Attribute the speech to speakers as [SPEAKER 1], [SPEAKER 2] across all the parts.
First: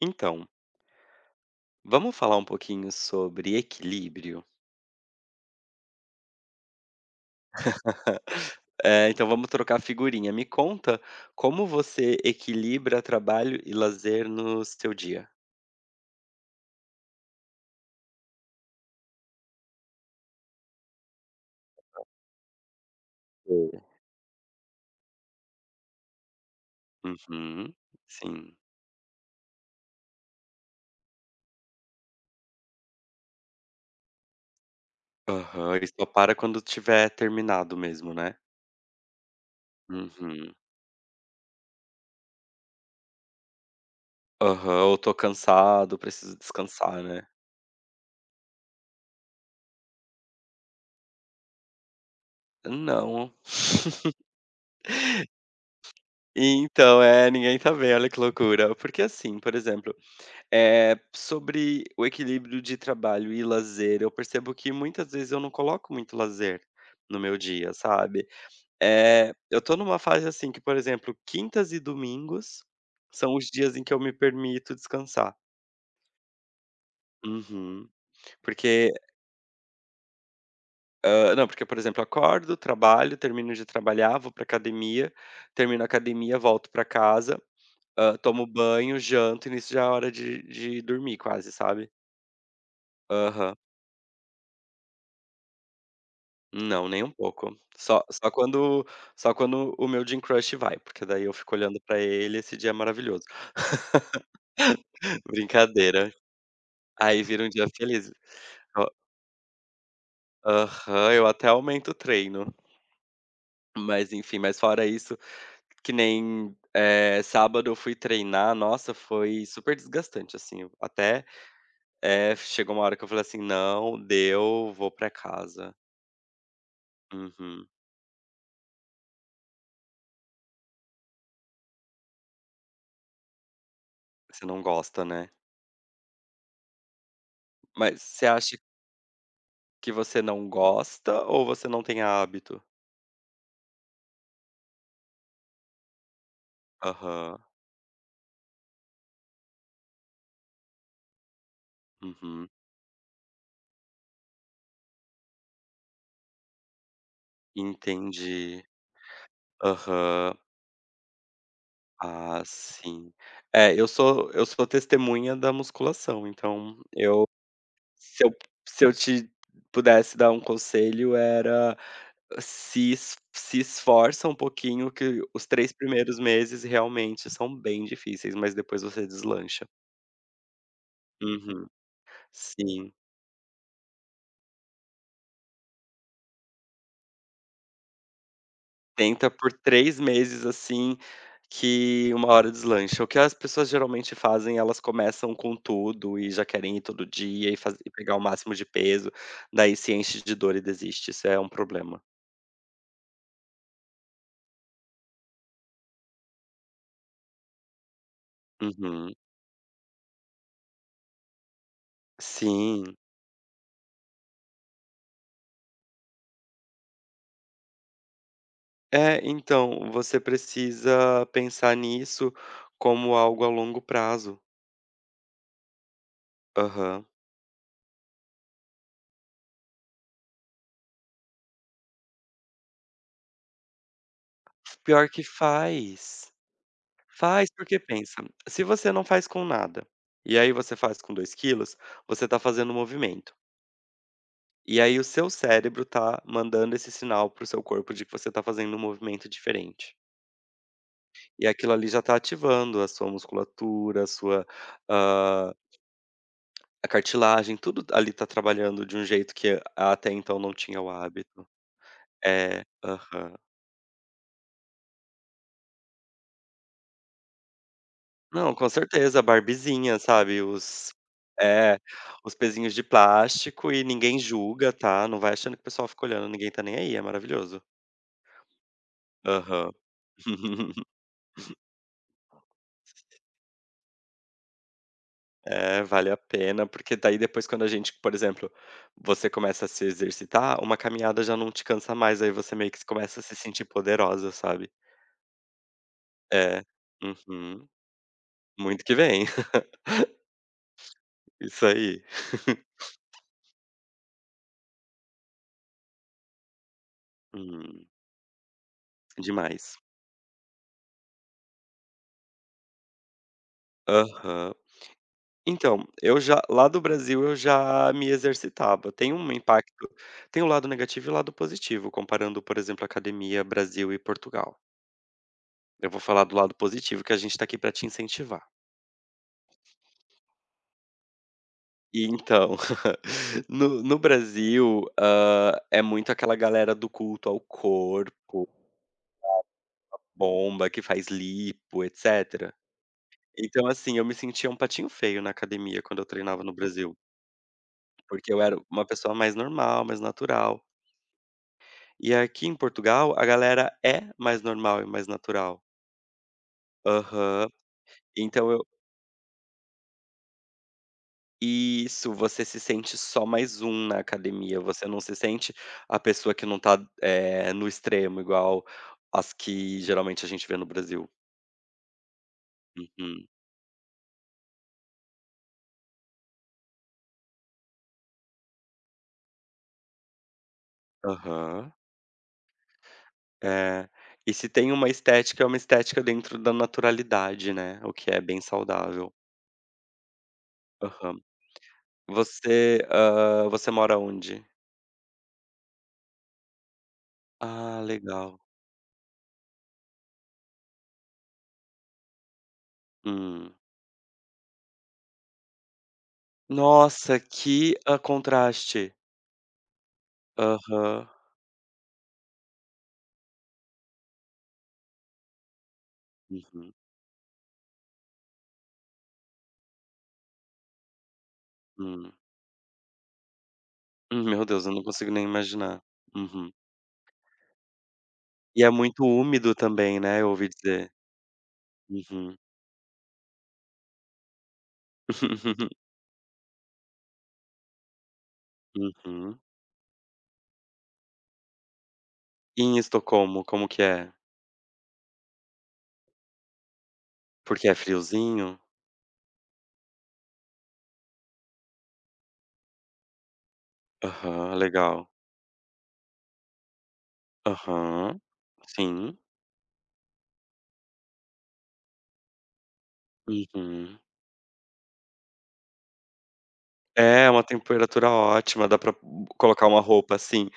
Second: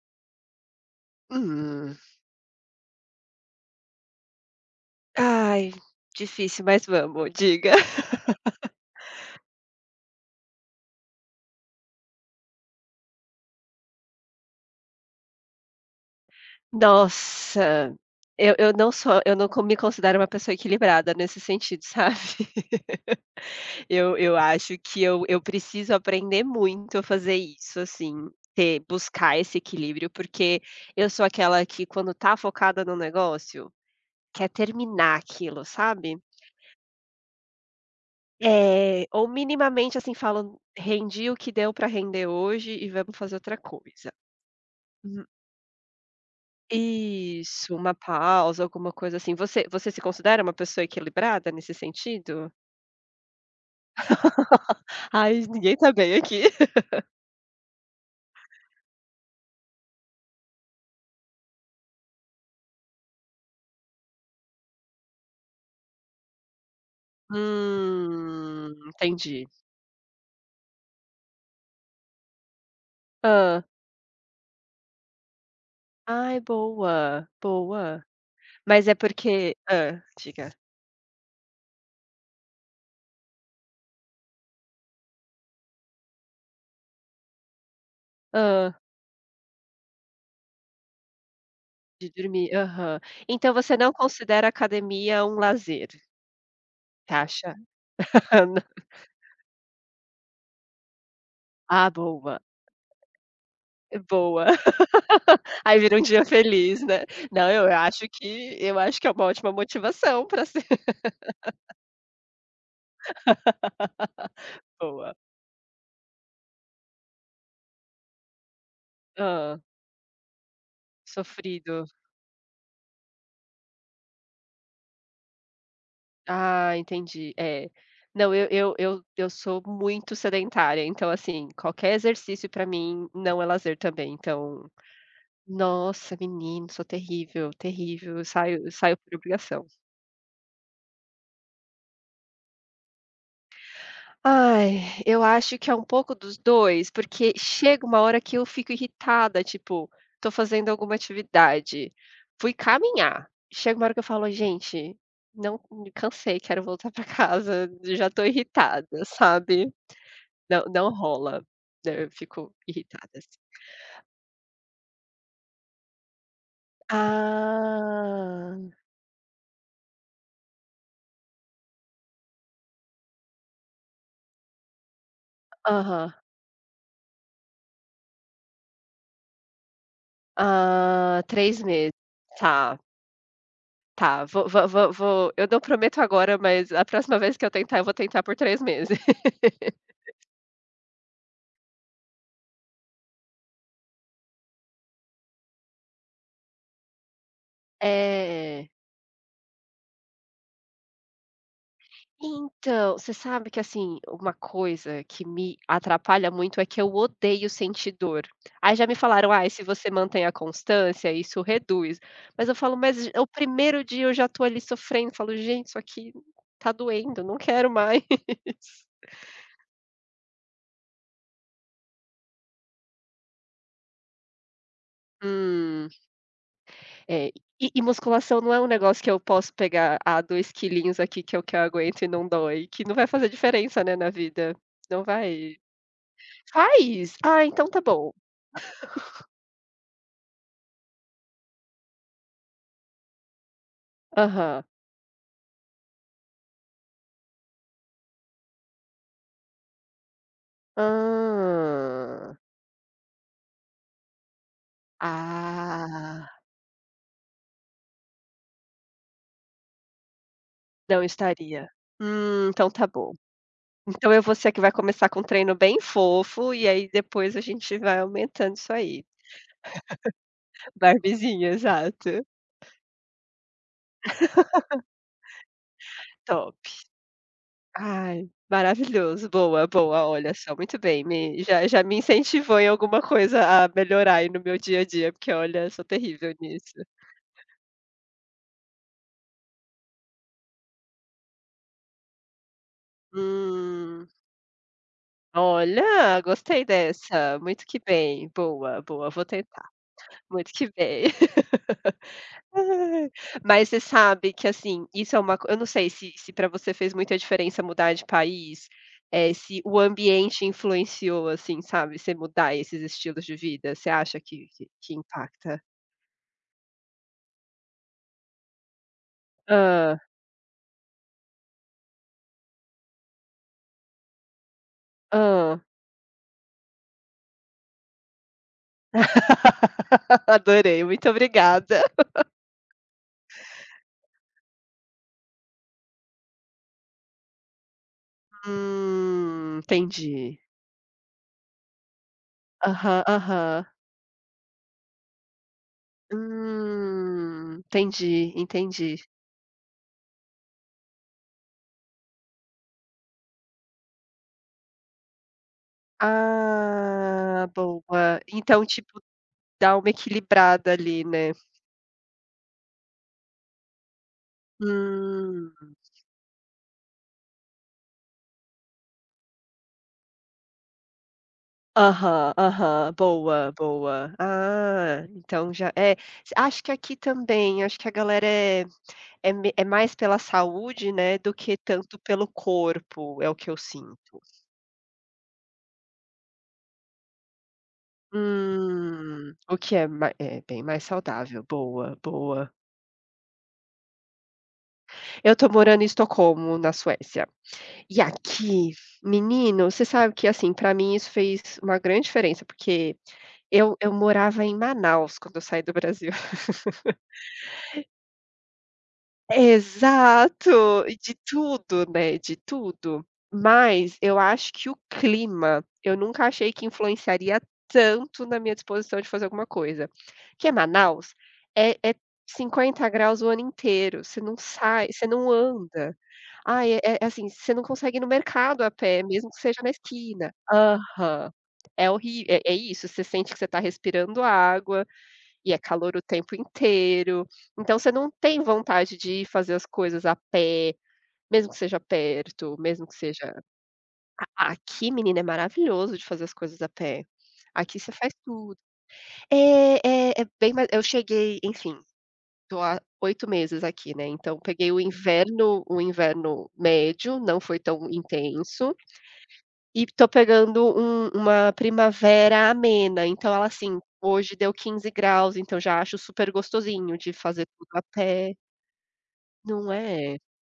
[SPEAKER 1] Então.
[SPEAKER 2] Hum.
[SPEAKER 1] Vamos falar um pouquinho sobre equilíbrio?
[SPEAKER 2] Ai, difícil, mas vamos, diga.
[SPEAKER 1] Eh, então vamos trocar figurinha, me conta como você equilibra trabalho e lazer no seu dia?
[SPEAKER 2] Nossa, eu eu não sou eu não con não me considero uma pessoa equilibrada nesse sentido, sabe?
[SPEAKER 1] Sei.
[SPEAKER 2] Eu eu acho que eu eu preciso aprender muito a fazer
[SPEAKER 1] Uhum.
[SPEAKER 2] isso, assim,
[SPEAKER 1] Sim.
[SPEAKER 2] ter buscar esse equilíbrio, porque eu sou aquela que quando tá focada no negócio, quer terminar aquilo,
[SPEAKER 1] Aham. E só
[SPEAKER 2] sabe?
[SPEAKER 1] para quando tiver terminado mesmo, né?
[SPEAKER 2] É. Ou, minimamente, assim,
[SPEAKER 1] Uhum.
[SPEAKER 2] falando "Rendi o que deu para render hoje e vamos fazer outra coisa".
[SPEAKER 1] Aham, ou "Tô cansado, preciso descansar", né?
[SPEAKER 2] Isso, uma pausa, alguma coisa assim. Você você se considera uma pessoa equilibrada nesse sentido?
[SPEAKER 1] Não.
[SPEAKER 2] Ai, g ninguém tá bem aqui.
[SPEAKER 1] Então, é, ninguém tá bem. Olha que loucura. Porque assim, por exemplo, eh, sobre o equilíbrio de trabalho e lazer, eu percebo que muitas vezes eu não coloco muito lazer no meu dia, sabe?
[SPEAKER 2] Hum,
[SPEAKER 1] Eh,
[SPEAKER 2] entendi.
[SPEAKER 1] eu tô numa fase assim que, por exemplo, quintas e domingos são os
[SPEAKER 2] Hã.
[SPEAKER 1] dias em que eu me permito descansar.
[SPEAKER 2] Ai, é boa.
[SPEAKER 1] Uhum.
[SPEAKER 2] Boa. Mas
[SPEAKER 1] Porque
[SPEAKER 2] é porque hã. Diga.
[SPEAKER 1] Ah, não, porque, por exemplo, eu acordo, trabalho, termino de trabalhar, vou para a academia, termino a academia, volto pra casa, hã, tomo
[SPEAKER 2] Hã.
[SPEAKER 1] banho, janto e nisso já é hora de de dormir, quase, sabe?
[SPEAKER 2] De dormir. Aham. Então
[SPEAKER 1] Aham.
[SPEAKER 2] você não considera a academia um lazer.
[SPEAKER 1] Não, nem um
[SPEAKER 2] Taxa.
[SPEAKER 1] pouco. Só só
[SPEAKER 2] N
[SPEAKER 1] quando só quando o meu gym crush vai, porque daí eu fico olhando
[SPEAKER 2] Ah,
[SPEAKER 1] pra ele
[SPEAKER 2] boa.
[SPEAKER 1] esse dia é maravilhoso.
[SPEAKER 2] E boa. Aí vira um
[SPEAKER 1] Brincadeira.
[SPEAKER 2] dia feliz, né?
[SPEAKER 1] Aí vira um
[SPEAKER 2] Não, e eu
[SPEAKER 1] dia
[SPEAKER 2] acho
[SPEAKER 1] feliz.
[SPEAKER 2] que eu
[SPEAKER 1] O
[SPEAKER 2] acho que é uma ótima motivação pra se
[SPEAKER 1] Aham, eu até aumento o treino. Mas enfim mas fora
[SPEAKER 2] Boa.
[SPEAKER 1] isso que nem, eh, sábado eu fui treinar nossa, foi
[SPEAKER 2] Hã.
[SPEAKER 1] super desgastante assim, até
[SPEAKER 2] Sofrido.
[SPEAKER 1] é, chegou uma hora que eu falei assim: "Não. Deu. Vou pra casa."
[SPEAKER 2] Ah, entendi.
[SPEAKER 1] Uhum.
[SPEAKER 2] É. Não, eu eu eu eu sou muito sedentária, então assim, qualquer exercício pra mim não é lazer também,
[SPEAKER 1] Você não
[SPEAKER 2] então.
[SPEAKER 1] gosta, né?
[SPEAKER 2] Nossa, menino, eu sou terrível,
[SPEAKER 1] Mas,
[SPEAKER 2] terrível. Eu
[SPEAKER 1] você acha
[SPEAKER 2] saio saio por obrigação.
[SPEAKER 1] que você não gosta ou você não tem hábito?
[SPEAKER 2] Ai, eu acho que é um pouco dos 2, porque
[SPEAKER 1] Aham.
[SPEAKER 2] chega uma hora que eu fico irritada, tipo, tô fazendo alguma atividade,
[SPEAKER 1] Uhum.
[SPEAKER 2] fui caminhar. Chega uma hora que eu falo gente, não me cansei, quero voltar para casa, já estou
[SPEAKER 1] Entendi.
[SPEAKER 2] irritada, sabe?
[SPEAKER 1] Aham.
[SPEAKER 2] Não, não rola, né? Eu
[SPEAKER 1] Ah,
[SPEAKER 2] fico
[SPEAKER 1] sim.
[SPEAKER 2] irritada.
[SPEAKER 1] É, eu sou eu sou testemunha da musculação. Então eu, se eu
[SPEAKER 2] Ah.
[SPEAKER 1] se eu te pudesse dar um conselho, era se es se esforça um pouquinho que os 3
[SPEAKER 2] Aham.
[SPEAKER 1] primeiros meses realmente são bem difíceis, mas depois você deslancha.
[SPEAKER 2] Ah, 3
[SPEAKER 1] Uhum,
[SPEAKER 2] meses, tá.
[SPEAKER 1] sim.
[SPEAKER 2] Tá, vou vou vou vou, eu não prometo agora, mas a próxima vez que eu tentar, eu vou tentar por 3 meses.
[SPEAKER 1] Tenta por 3 meses assim, que uma hora deslancha, o que as pessoas geralmente fazem elas começam com tudo e já querem ir todo dia e faz e pegar o máximo de
[SPEAKER 2] É.
[SPEAKER 1] peso. Daí se enche de dor e desiste. Isso é um problema.
[SPEAKER 2] Então, você sabe que assim, uma coisa que me atrapalha muito, é que eu odeio sentir dor. Aí já me
[SPEAKER 1] Uhum.
[SPEAKER 2] falaram ai, se você mantém a constância, isso reduz, mas eu falo,
[SPEAKER 1] Sim.
[SPEAKER 2] mas, o primeiro dia eu já estou ali sofrendo, falo gente, isso aqui tá doendo, não quero mais.
[SPEAKER 1] É, então você precisa pensar nisso como algo a longo prazo.
[SPEAKER 2] Hum.
[SPEAKER 1] Aham.
[SPEAKER 2] É, e e musculação não é um negócio que eu posso pegar "Ah, 2 quilinhos aqui, que é o que eu aguento e não dói", que não vai fazer diferença, né? Na vida, não
[SPEAKER 1] Pior que
[SPEAKER 2] vai
[SPEAKER 1] faz,
[SPEAKER 2] Faz? Ah,
[SPEAKER 1] faz,
[SPEAKER 2] então
[SPEAKER 1] porque,
[SPEAKER 2] tá bom.
[SPEAKER 1] pensa, se você não faz com nada e aí você faz com 2 quilos, você está fazendo um movimento
[SPEAKER 2] Aham.
[SPEAKER 1] e aí o seu cérebro está mandando esse sinal para o seu corpo de que você está fazendo um movimento diferente e aquilo ali já está
[SPEAKER 2] Hã.
[SPEAKER 1] ativando a sua musculatura, a sua, hã,
[SPEAKER 2] Ah.
[SPEAKER 1] a cartilagem, tudo t ali está trabalhando de um jeito que, até então, não tinha o
[SPEAKER 2] Não
[SPEAKER 1] hábito.
[SPEAKER 2] estaria. Hum,
[SPEAKER 1] É.
[SPEAKER 2] então tá bom.
[SPEAKER 1] Aham.
[SPEAKER 2] Então eu vou ser a que vai começar com um treino bem fofo e aí depois a gente vai
[SPEAKER 1] Não,
[SPEAKER 2] aumentando
[SPEAKER 1] com
[SPEAKER 2] isso aí.
[SPEAKER 1] certeza, Barbiezinha, sabe, os
[SPEAKER 2] Barbiezinha,
[SPEAKER 1] É,
[SPEAKER 2] exato.
[SPEAKER 1] os pezinhos de plástico e ninguém julga, tá? Não vai achando que o pessoal fica olhando. Ninguém
[SPEAKER 2] Top.
[SPEAKER 1] está nem aí, é maravilhoso.
[SPEAKER 2] Ai, maravilhoso, boa,
[SPEAKER 1] Aham.
[SPEAKER 2] boa. Olha só, muito bem, me já já me incentivou em alguma coisa a melhorar aí no meu dia a dia, porque olha,
[SPEAKER 1] É,
[SPEAKER 2] sou
[SPEAKER 1] vale a
[SPEAKER 2] terrível
[SPEAKER 1] pena,
[SPEAKER 2] nisso.
[SPEAKER 1] porque daí, depois, quando a gente por exemplo, você começa a se exercitar, uma caminhada já não te cansa mais. Aí você meio que se começa a se sentir
[SPEAKER 2] Hum.
[SPEAKER 1] poderosa, sabe?
[SPEAKER 2] Olha,
[SPEAKER 1] É,
[SPEAKER 2] gostei dessa, muito
[SPEAKER 1] uhum.
[SPEAKER 2] que bem, boa,
[SPEAKER 1] Muito que
[SPEAKER 2] boa, vou
[SPEAKER 1] vem.
[SPEAKER 2] tentar. Muito que bem.
[SPEAKER 1] Isso aí.
[SPEAKER 2] Ai. Mas você sabe que, assim, isso é uma co eu não sei se se pra você fez muita diferença
[SPEAKER 1] Hum.
[SPEAKER 2] mudar de país? Eh, se o
[SPEAKER 1] Demais.
[SPEAKER 2] ambiente influenciou, assim, sabe, você mudar esses estilos de vida. Você acha que
[SPEAKER 1] Aham.
[SPEAKER 2] que que impacta?
[SPEAKER 1] Então, eu já lá do Brasil, eu já me exercitava, tem um impacto
[SPEAKER 2] Hã.
[SPEAKER 1] tem o lado negativo e o lado positivo, comparando, por exemplo, a academia Brasil e Portugal.
[SPEAKER 2] Hã.
[SPEAKER 1] Eu vou falar do lado positivo que a gente tá aqui para te incentivar.
[SPEAKER 2] Adorei, muito obrigada.
[SPEAKER 1] E, então, no no Brasil, hã, é muito aquela galera do culto ao corpo, sabe? Usa
[SPEAKER 2] Hum, entendi.
[SPEAKER 1] bomba, que faz lipo, etc.
[SPEAKER 2] Aham,
[SPEAKER 1] Então,
[SPEAKER 2] aham.
[SPEAKER 1] assim, eu me sentia um patinho feio na academia, quando eu treinava no Brasil.
[SPEAKER 2] Hum, entendi,
[SPEAKER 1] Porque eu era uma
[SPEAKER 2] entendi.
[SPEAKER 1] pessoa mais normal, mais natural. E aqui em Portugal, a galera é mais normal, é mais natural.
[SPEAKER 2] Ah,
[SPEAKER 1] Aham,
[SPEAKER 2] boa.
[SPEAKER 1] então
[SPEAKER 2] Então,
[SPEAKER 1] eu
[SPEAKER 2] tipo, dá uma equilibrada ali, né.
[SPEAKER 1] Isso, você se sente só mais um na academia, você não se
[SPEAKER 2] Hum.
[SPEAKER 1] sente a pessoa que não tá, eh, no extremo igual as que geralmente a gente vê no Brasil.
[SPEAKER 2] Aham, aham,
[SPEAKER 1] Uhum.
[SPEAKER 2] boa, boa. Ah, então já é, acho que aqui também, acho que a galera é é me é mais pela saúde, né, do que
[SPEAKER 1] Aham.
[SPEAKER 2] tanto pelo corpo, é o que eu
[SPEAKER 1] É.
[SPEAKER 2] sinto.
[SPEAKER 1] E se tem uma estética, é uma estética dentro da naturalidade, né? O que é bem saudável.
[SPEAKER 2] Hum, o que é ma é bem mais
[SPEAKER 1] Aham,
[SPEAKER 2] saudável, boa boa.
[SPEAKER 1] você hã, você mora aonde?
[SPEAKER 2] Eu tô morando em Estocolmo, na Suécia.
[SPEAKER 1] Ah,
[SPEAKER 2] E
[SPEAKER 1] legal.
[SPEAKER 2] aqui menino, você sabe que assim, pra mim isso fez uma grande diferença, porque
[SPEAKER 1] Hum.
[SPEAKER 2] eu eu morava em Manaus quando eu saí do Brasil.
[SPEAKER 1] Nossa, que ah contraste!
[SPEAKER 2] Exato. E
[SPEAKER 1] Aham.
[SPEAKER 2] de tudo, né, de tudo. Mas, eu acho que o clima eu nunca achei que
[SPEAKER 1] Uhum.
[SPEAKER 2] influenciaria tanto na minha disposição de fazer alguma coisa. Que é Manaus é é
[SPEAKER 1] Hum.
[SPEAKER 2] 50º C o ano inteiro. Você
[SPEAKER 1] Hum,
[SPEAKER 2] não
[SPEAKER 1] meu Deus, eu não
[SPEAKER 2] sai, você
[SPEAKER 1] consigo nem
[SPEAKER 2] não
[SPEAKER 1] imaginar.
[SPEAKER 2] anda.
[SPEAKER 1] Uhum.
[SPEAKER 2] Ah, é é assim, você não consegue ir no mercado
[SPEAKER 1] E
[SPEAKER 2] a
[SPEAKER 1] é
[SPEAKER 2] pé,
[SPEAKER 1] muito
[SPEAKER 2] mesmo que
[SPEAKER 1] úmido
[SPEAKER 2] seja na
[SPEAKER 1] também, né, eu
[SPEAKER 2] esquina.
[SPEAKER 1] ouvi dizer.
[SPEAKER 2] Aham. É horrível
[SPEAKER 1] Uhum.
[SPEAKER 2] é é isso, você sente que você tá respirando água e é calor o tempo inteiro. Então você não tem vontade de ir
[SPEAKER 1] Uhum.
[SPEAKER 2] fazer as coisas a pé, mesmo que seja perto,
[SPEAKER 1] E em
[SPEAKER 2] mesmo que seja
[SPEAKER 1] Estocolmo, como que é?
[SPEAKER 2] a aqui menino, é maravilhoso de fazer as coisas a pé.
[SPEAKER 1] Porque é
[SPEAKER 2] Aqui você faz tudo.
[SPEAKER 1] friozinho?
[SPEAKER 2] É é é bem mais eu cheguei, enfim. Tô há 8 meses aqui, né? Então
[SPEAKER 1] Aham,
[SPEAKER 2] peguei o
[SPEAKER 1] legal.
[SPEAKER 2] inverno o inverno médio, não foi tão
[SPEAKER 1] Aham.
[SPEAKER 2] intenso
[SPEAKER 1] Sim.
[SPEAKER 2] e tô pegando um uma primavera amena. Então ela assim,
[SPEAKER 1] Uhum.
[SPEAKER 2] hoje deu 15º C, então já acho super gostosinho de
[SPEAKER 1] É uma
[SPEAKER 2] fazer tudo a
[SPEAKER 1] temperatura
[SPEAKER 2] pé.
[SPEAKER 1] ótima. Dá pra colocar
[SPEAKER 2] Não
[SPEAKER 1] uma roupa,
[SPEAKER 2] é?
[SPEAKER 1] assim,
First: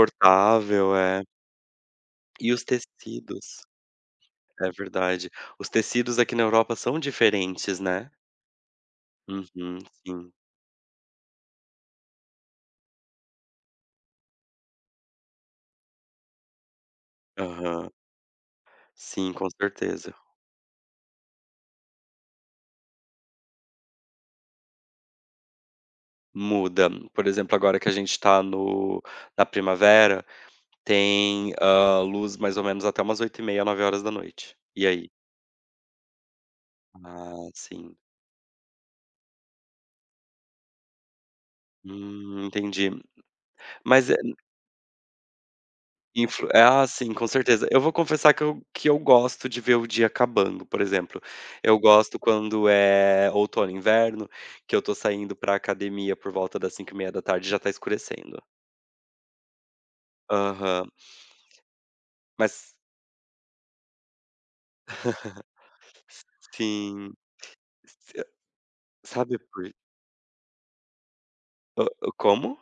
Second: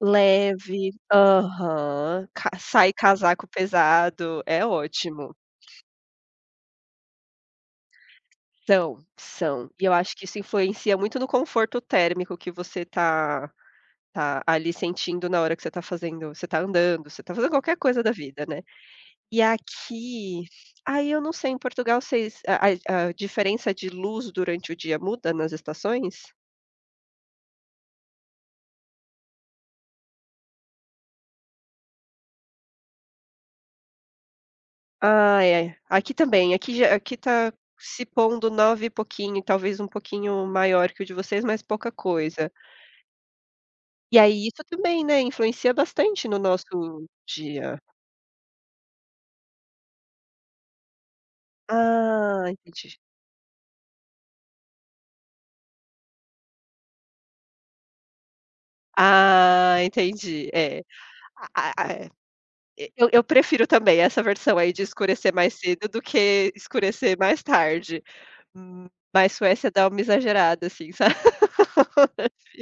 [SPEAKER 2] Leve.
[SPEAKER 1] é.
[SPEAKER 2] Aham. Ca
[SPEAKER 1] E os
[SPEAKER 2] sai casaco
[SPEAKER 1] tecidos.
[SPEAKER 2] pesado, é
[SPEAKER 1] É verdade.
[SPEAKER 2] ótimo.
[SPEAKER 1] Os tecidos aqui na Europa são diferentes, né?
[SPEAKER 2] São,
[SPEAKER 1] Uhum,
[SPEAKER 2] são. E eu acho que
[SPEAKER 1] sim.
[SPEAKER 2] isso influencia muito no conforto térmico que você tá tá ali sentindo na hora que você tá fazendo você tá andando, você tá fazendo qualquer
[SPEAKER 1] Aham.
[SPEAKER 2] coisa da vida, né.
[SPEAKER 1] Sim,
[SPEAKER 2] E
[SPEAKER 1] com certeza.
[SPEAKER 2] aqui aí eu não sei em Portugal, vocês a a a diferença de luz durante o dia muda nas estações?
[SPEAKER 1] Muda. Por exemplo, agora que a gente tá no na primavera, tem, hã, luz, mais ou menos até umas 20h30, 21h. E aí?
[SPEAKER 2] Ah, é. Aqui também. Aqui já aqui
[SPEAKER 1] Ah,
[SPEAKER 2] tá
[SPEAKER 1] sim.
[SPEAKER 2] se pondo 9 e pouquinho, talvez um pouquinho maior que o de vocês, mas pouca
[SPEAKER 1] Hum,
[SPEAKER 2] coisa.
[SPEAKER 1] entendi. Mas é
[SPEAKER 2] E
[SPEAKER 1] na
[SPEAKER 2] aí isso também, né, influencia bastante no
[SPEAKER 1] Influ ah,
[SPEAKER 2] nosso
[SPEAKER 1] sim, com certeza.
[SPEAKER 2] dia.
[SPEAKER 1] Eu vou confessar que eu que eu gosto de ver o dia acabando, por exemplo. Eu gosto
[SPEAKER 2] Ah,
[SPEAKER 1] quando
[SPEAKER 2] entendi.
[SPEAKER 1] é outono, inverno, que eu tô saindo para a academia por volta das 17h30 e já tá escurecendo.
[SPEAKER 2] Ah, entendi é
[SPEAKER 1] Aham.
[SPEAKER 2] a é,
[SPEAKER 1] Mas
[SPEAKER 2] e e eu eu prefiro também essa versão aí de escurecer mais cedo do que
[SPEAKER 1] Sim.
[SPEAKER 2] escurecer mais tarde,
[SPEAKER 1] [unintelligible]
[SPEAKER 2] hum, ma mas, a
[SPEAKER 1] Sabe por
[SPEAKER 2] Suécia dá uma exagerada, assim, sabe?
[SPEAKER 1] Ah, como?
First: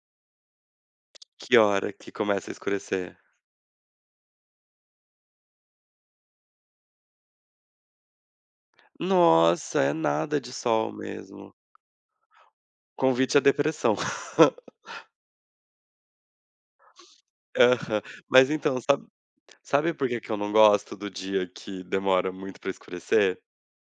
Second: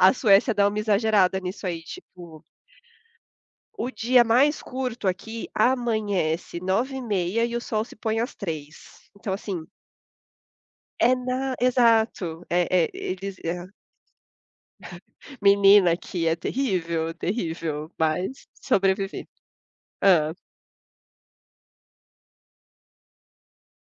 [SPEAKER 2] A Suécia dá uma exagerada
[SPEAKER 1] Que
[SPEAKER 2] nisso aí,
[SPEAKER 1] hora que
[SPEAKER 2] tipo
[SPEAKER 1] começa a escurecer?
[SPEAKER 2] o dia mais curto aqui amanhece 9h30 e o sol se põe às 15h. Então, assim
[SPEAKER 1] Nossa, é nada de sol
[SPEAKER 2] É nada
[SPEAKER 1] mesmo.
[SPEAKER 2] exato é, é eles
[SPEAKER 1] Convite à depressão.
[SPEAKER 2] Menina, aqui é terrível, terrível,
[SPEAKER 1] Aham,
[SPEAKER 2] mas
[SPEAKER 1] mas então sabe
[SPEAKER 2] sobrevivi.
[SPEAKER 1] sabe por que que
[SPEAKER 2] Hã.
[SPEAKER 1] eu não gosto do dia que demora muito para escurecer?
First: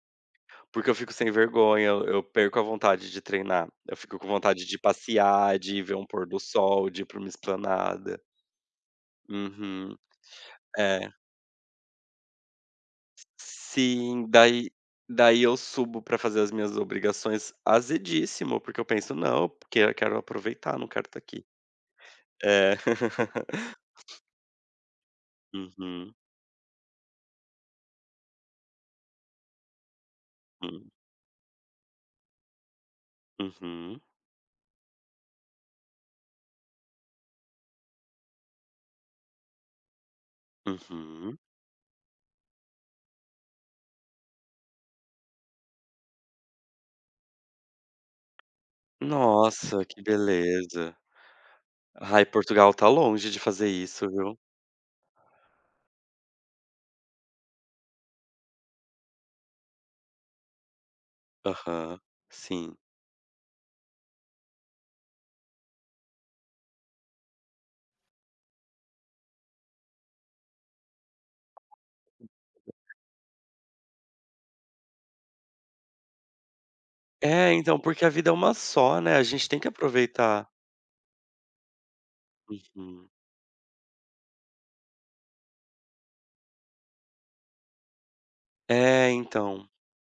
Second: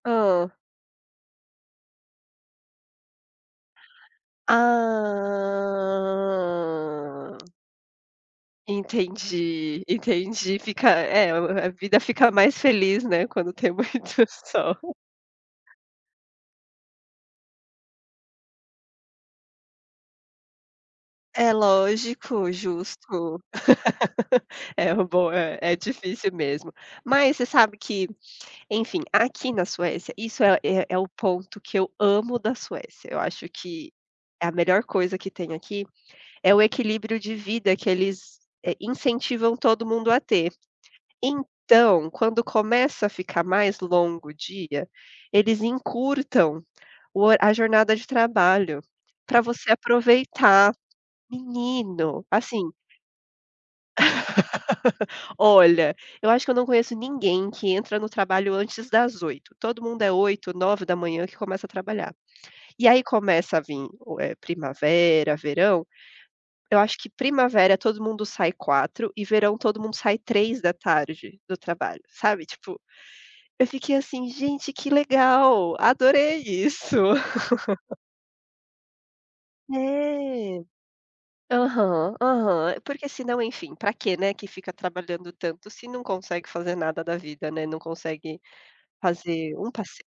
[SPEAKER 2] Hã.
[SPEAKER 1] Porque eu fico sem vergonha. Eu eu perco a vontade de treinar. Eu fico com vontade de ir passear, de ir ver um pôr do sol, de ir para uma
[SPEAKER 2] Ah!
[SPEAKER 1] esplanada.
[SPEAKER 2] Entendi,
[SPEAKER 1] Uhum,
[SPEAKER 2] entendi, fica
[SPEAKER 1] é.
[SPEAKER 2] é a vida fica mais feliz,
[SPEAKER 1] Si
[SPEAKER 2] né? Quando tem muito
[SPEAKER 1] sim, daí
[SPEAKER 2] sol.
[SPEAKER 1] daí eu subo para fazer as minhas obrigações azedíssimo, porque eu penso não, porque eu quero aproveitar, não quero estar aqui.
[SPEAKER 2] É lógico,
[SPEAKER 1] É.
[SPEAKER 2] justo. É bom, é, é
[SPEAKER 1] Uhum.
[SPEAKER 2] difícil mesmo, mas você sabe que, enfim, aqui na Suécia, isso é é
[SPEAKER 1] Hum.
[SPEAKER 2] é o ponto que eu amo da Suécia. Eu acho que
[SPEAKER 1] Uhum.
[SPEAKER 2] a melhor coisa que tem aqui é o equilíbrio de vida que eles, eh, incentivam todo mundo a ter.
[SPEAKER 1] Uhum.
[SPEAKER 2] Então, quando começa a ficar mais longo o dia, eles encurtam o a jornada de trabalho pra você
[SPEAKER 1] Nossa, que
[SPEAKER 2] aproveitar,
[SPEAKER 1] beleza. Ai,
[SPEAKER 2] menino,
[SPEAKER 1] Portugal
[SPEAKER 2] assim.
[SPEAKER 1] está longe de fazer isso, viu?
[SPEAKER 2] Olha, eu acho que eu não conheço ninguém que entra no trabalho antes das 8. Todo mundo é 8h, 9h que começa a
[SPEAKER 1] Aham,
[SPEAKER 2] trabalhar.
[SPEAKER 1] sim.
[SPEAKER 2] E aí começa a vim é primavera, verão. Eu acho que primavera todo mundo sai 16h e verão todo mundo sai 15h, do trabalho, sabe, tipo, eu fiquei assim, gente, que legal, adorei isso.
[SPEAKER 1] É, então, porque a vida é uma só, né? A gente tem que aproveitar.
[SPEAKER 2] É. Aham, aham, porque
[SPEAKER 1] Uhum.
[SPEAKER 2] se não, enfim, para quê, né, que fica trabalhando tanto se não consegue fazer nada da vida, né? Não consegue
[SPEAKER 1] É,
[SPEAKER 2] fazer
[SPEAKER 1] então.
[SPEAKER 2] um passeio,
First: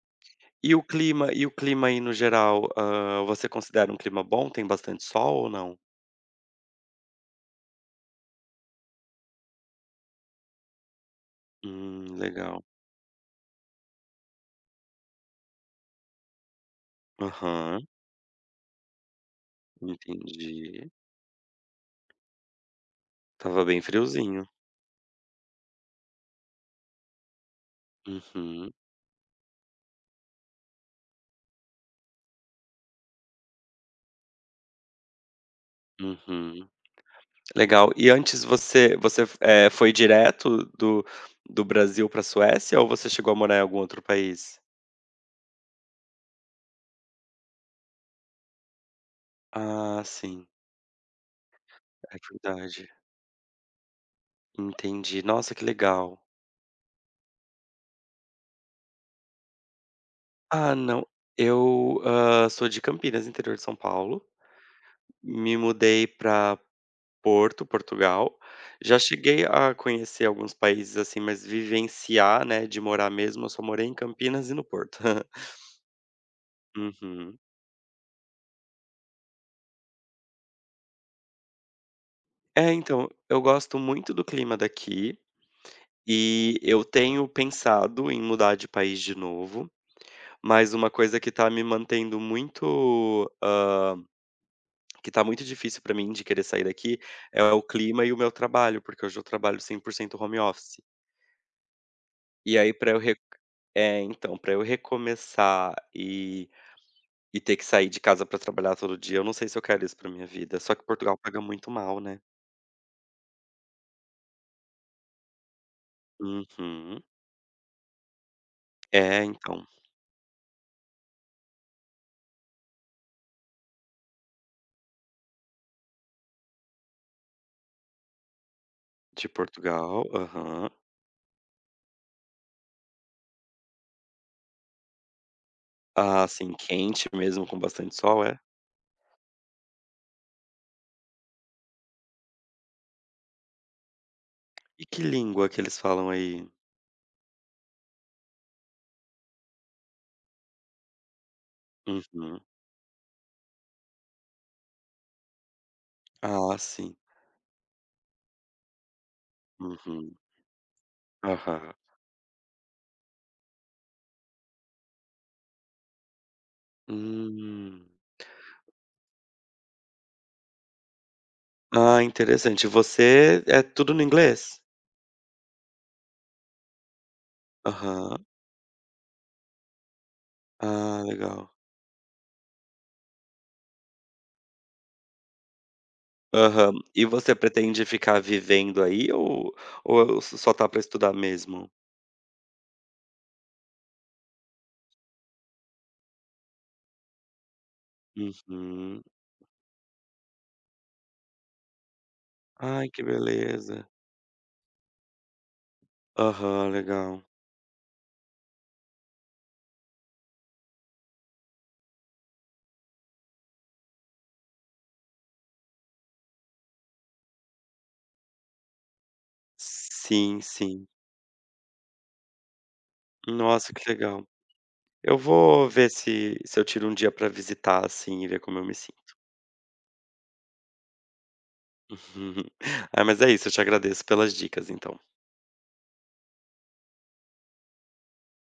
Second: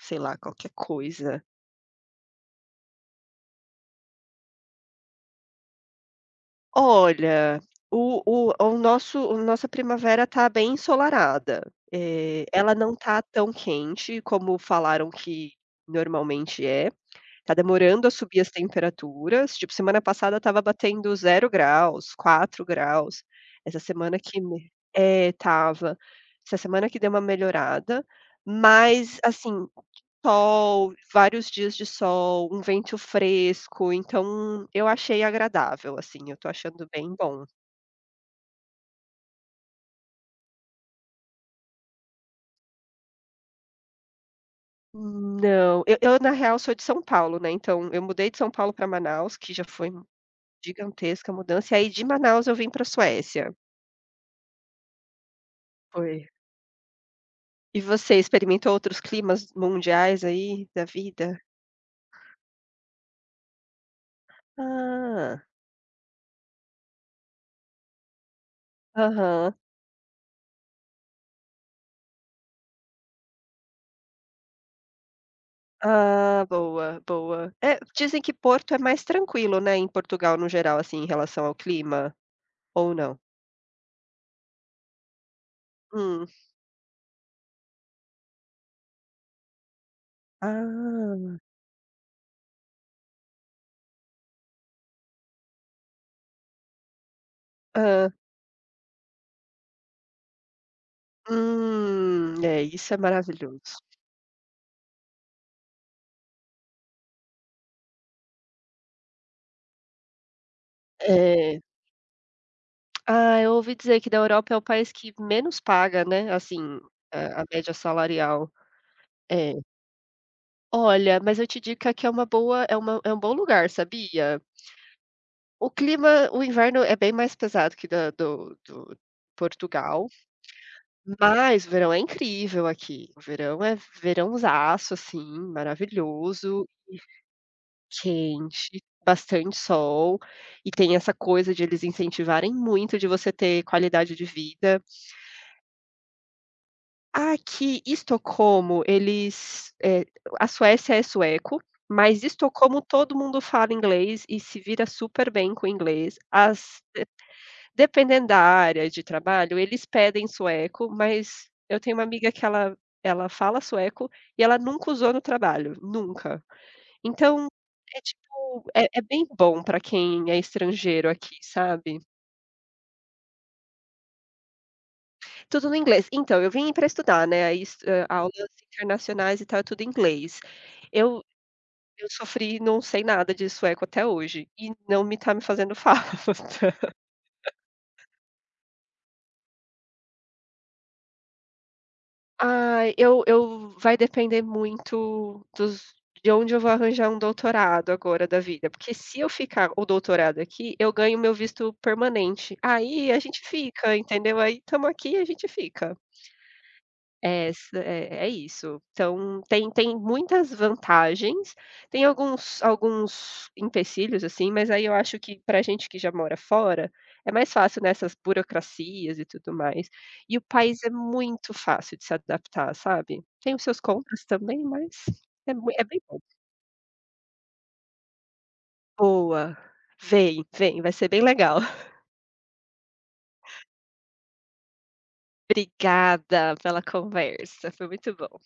[SPEAKER 2] sei lá, qualquer
[SPEAKER 1] Eh o clima
[SPEAKER 2] coisa.
[SPEAKER 1] e o clima aí no geral? Ah, você considera um clima bom, tem bastante sol ou não?
[SPEAKER 2] Olha o o o nosso o nossa primavera tá bem ensolarada,
[SPEAKER 1] Hum,
[SPEAKER 2] eh,
[SPEAKER 1] legal.
[SPEAKER 2] ela não tá tão quente como falaram que normalmente é. Tá
[SPEAKER 1] Uhum.
[SPEAKER 2] demorando a subir as temperaturas, tipo semana passada estava
[SPEAKER 1] Entendi.
[SPEAKER 2] batendo 0 graus, 4 graus.
[SPEAKER 1] Tava
[SPEAKER 2] Essa
[SPEAKER 1] bem
[SPEAKER 2] semana que
[SPEAKER 1] friozinho.
[SPEAKER 2] me é estava. Essa semana que deu uma melhorada,
[SPEAKER 1] Uhum.
[SPEAKER 2] mas assim sol, vários dias de sol, um vento fresco. Então eu achei agradável, assim, eu tô
[SPEAKER 1] Uhum.
[SPEAKER 2] achando bem bom.
[SPEAKER 1] Legal e antes você você eh, foi direto do do Brasil para a Suécia, ou você chegou a morar em algum outro país?
[SPEAKER 2] Não, eu eu na real eu sou de São Paulo, né? Então eu mudei de São Paulo para Manaus, que já foi
[SPEAKER 1] Ah, sim.
[SPEAKER 2] gigantesca a mudança. E aí de
[SPEAKER 1] É
[SPEAKER 2] Manaus eu vim para a
[SPEAKER 1] verdade.
[SPEAKER 2] Suécia.
[SPEAKER 1] Entendi, nossa que legal.
[SPEAKER 2] Foi. E você experimentou outros climas mundiais aí
[SPEAKER 1] Ah,
[SPEAKER 2] da
[SPEAKER 1] não,
[SPEAKER 2] vida?
[SPEAKER 1] eu ah, sou de Campinas, interior de São Paulo.
[SPEAKER 2] Ah.
[SPEAKER 1] Me mudei para Porto, Portugal. Já cheguei
[SPEAKER 2] Aham.
[SPEAKER 1] a conhecer alguns países assim, mas vivenciar, né? De morar mesmo, eu só morei em Campinas e no Porto.
[SPEAKER 2] Ah, boa,
[SPEAKER 1] Uhum.
[SPEAKER 2] boa. É, dizem que Porto é mais tranquilo, né? Em Portugal, no geral, assim, em relação ao clima.
[SPEAKER 1] É,
[SPEAKER 2] Ou
[SPEAKER 1] então
[SPEAKER 2] não?
[SPEAKER 1] eu gosto muito do clima daqui
[SPEAKER 2] Hum.
[SPEAKER 1] e eu tenho pensado em mudar de país de novo, mas uma coisa que
[SPEAKER 2] Ah.
[SPEAKER 1] tá me mantendo muito, hã, que está muito difícil para mim de querer sair daqui é o clima
[SPEAKER 2] Hã.
[SPEAKER 1] e o meu trabalho, porque hoje eu trabalho 100% home office.
[SPEAKER 2] Hum,
[SPEAKER 1] E
[SPEAKER 2] é
[SPEAKER 1] aí pra
[SPEAKER 2] isso é
[SPEAKER 1] eu re
[SPEAKER 2] maravilhoso.
[SPEAKER 1] é então pra eu recomeçar e e ter que sair de casa para trabalhar todo dia, eu não sei se eu quero isso pra minha vida. Só que Portugal paga
[SPEAKER 2] Eh.
[SPEAKER 1] muito mal, né?
[SPEAKER 2] Ah, eu ouvi dizer que da Europa é o país que menos paga, né? Assim
[SPEAKER 1] Uhum.
[SPEAKER 2] a a média salarial.
[SPEAKER 1] É,
[SPEAKER 2] É.
[SPEAKER 1] então.
[SPEAKER 2] Olha, mas eu te digo que aqui é uma boa é uma é um bom lugar, sabia? O clima o inverno é bem mais pesado que da do do
[SPEAKER 1] De Portugal,
[SPEAKER 2] Portugal,
[SPEAKER 1] aham.
[SPEAKER 2] mas o verão é incrível aqui. O verão é verãozaço, assim,
[SPEAKER 1] Ah, sim,
[SPEAKER 2] maravilhoso e
[SPEAKER 1] quente mesmo, com bastante sol, é?
[SPEAKER 2] quente, bastante sol, e tem essa coisa de eles incentivarem muito de você ter qualidade de vida.
[SPEAKER 1] E que língua que eles falam aí?
[SPEAKER 2] Aqui Estocolmo eles, eh, a Suécia é sueco, mas
[SPEAKER 1] Uhum.
[SPEAKER 2] Estocolmo todo mundo fala inglês e se vira super bem com o inglês,
[SPEAKER 1] Ah,
[SPEAKER 2] às
[SPEAKER 1] sim.
[SPEAKER 2] ve dependendo da área de trabalho, eles
[SPEAKER 1] Uhum.
[SPEAKER 2] pedem sueco, mas
[SPEAKER 1] Aham.
[SPEAKER 2] eu tenho uma amiga que ela ela fala sueco e ela nunca usou no trabalho, nunca. Então,
[SPEAKER 1] Hum.
[SPEAKER 2] é tipo, é é bem bom pra quem é estrangeiro aqui, sabe.
[SPEAKER 1] Ah, interessante, você é tudo no inglês?
[SPEAKER 2] Tudo no inglês. Então eu vim pra estudar, né, e ai
[SPEAKER 1] Aham.
[SPEAKER 2] aulas internacionais e tal, tudo em inglês.
[SPEAKER 1] Ah,
[SPEAKER 2] Eu
[SPEAKER 1] legal.
[SPEAKER 2] eu sofri, não sei nada de sueco até hoje, e não me tá me fazendo falta.
[SPEAKER 1] Aham e você pretende ficar vivendo aí ou ou só tá para estudar mesmo?
[SPEAKER 2] Ai, eu eu vai depender muito dos de onde eu vou arranjar um doutorado agora da vida, porque
[SPEAKER 1] Uhum.
[SPEAKER 2] se eu ficar o doutorado aqui, eu ganho o meu visto permanente,
[SPEAKER 1] Ai que
[SPEAKER 2] aí a gente
[SPEAKER 1] beleza.
[SPEAKER 2] fica, entendeu? Aí tamo aqui e a gente fica.
[SPEAKER 1] Aham, legal.
[SPEAKER 2] Essa, é é isso. Então tem tem muitas vantagens, tem alguns alguns empecilhos, assim, mas aí eu acho que para a gente que já mora fora, é mais fácil nessas burocracias e tudo mais. E
[SPEAKER 1] Sim
[SPEAKER 2] o país
[SPEAKER 1] sim.
[SPEAKER 2] é muito fácil de se adaptar, sabe? Tem os
[SPEAKER 1] Nossa,
[SPEAKER 2] seus
[SPEAKER 1] que
[SPEAKER 2] contras
[SPEAKER 1] legal!
[SPEAKER 2] também, mas
[SPEAKER 1] Eu
[SPEAKER 2] é
[SPEAKER 1] vou
[SPEAKER 2] mui é
[SPEAKER 1] ver
[SPEAKER 2] bem pouco.
[SPEAKER 1] se se eu tiro um dia para visitar assim e ver como eu me sinto.
[SPEAKER 2] Boa, vem vem, vai ser bem legal.
[SPEAKER 1] Ah, mas é isso, eu te agradeço pelas dicas, então.
[SPEAKER 2] Obrigada pela conversa, foi muito bom.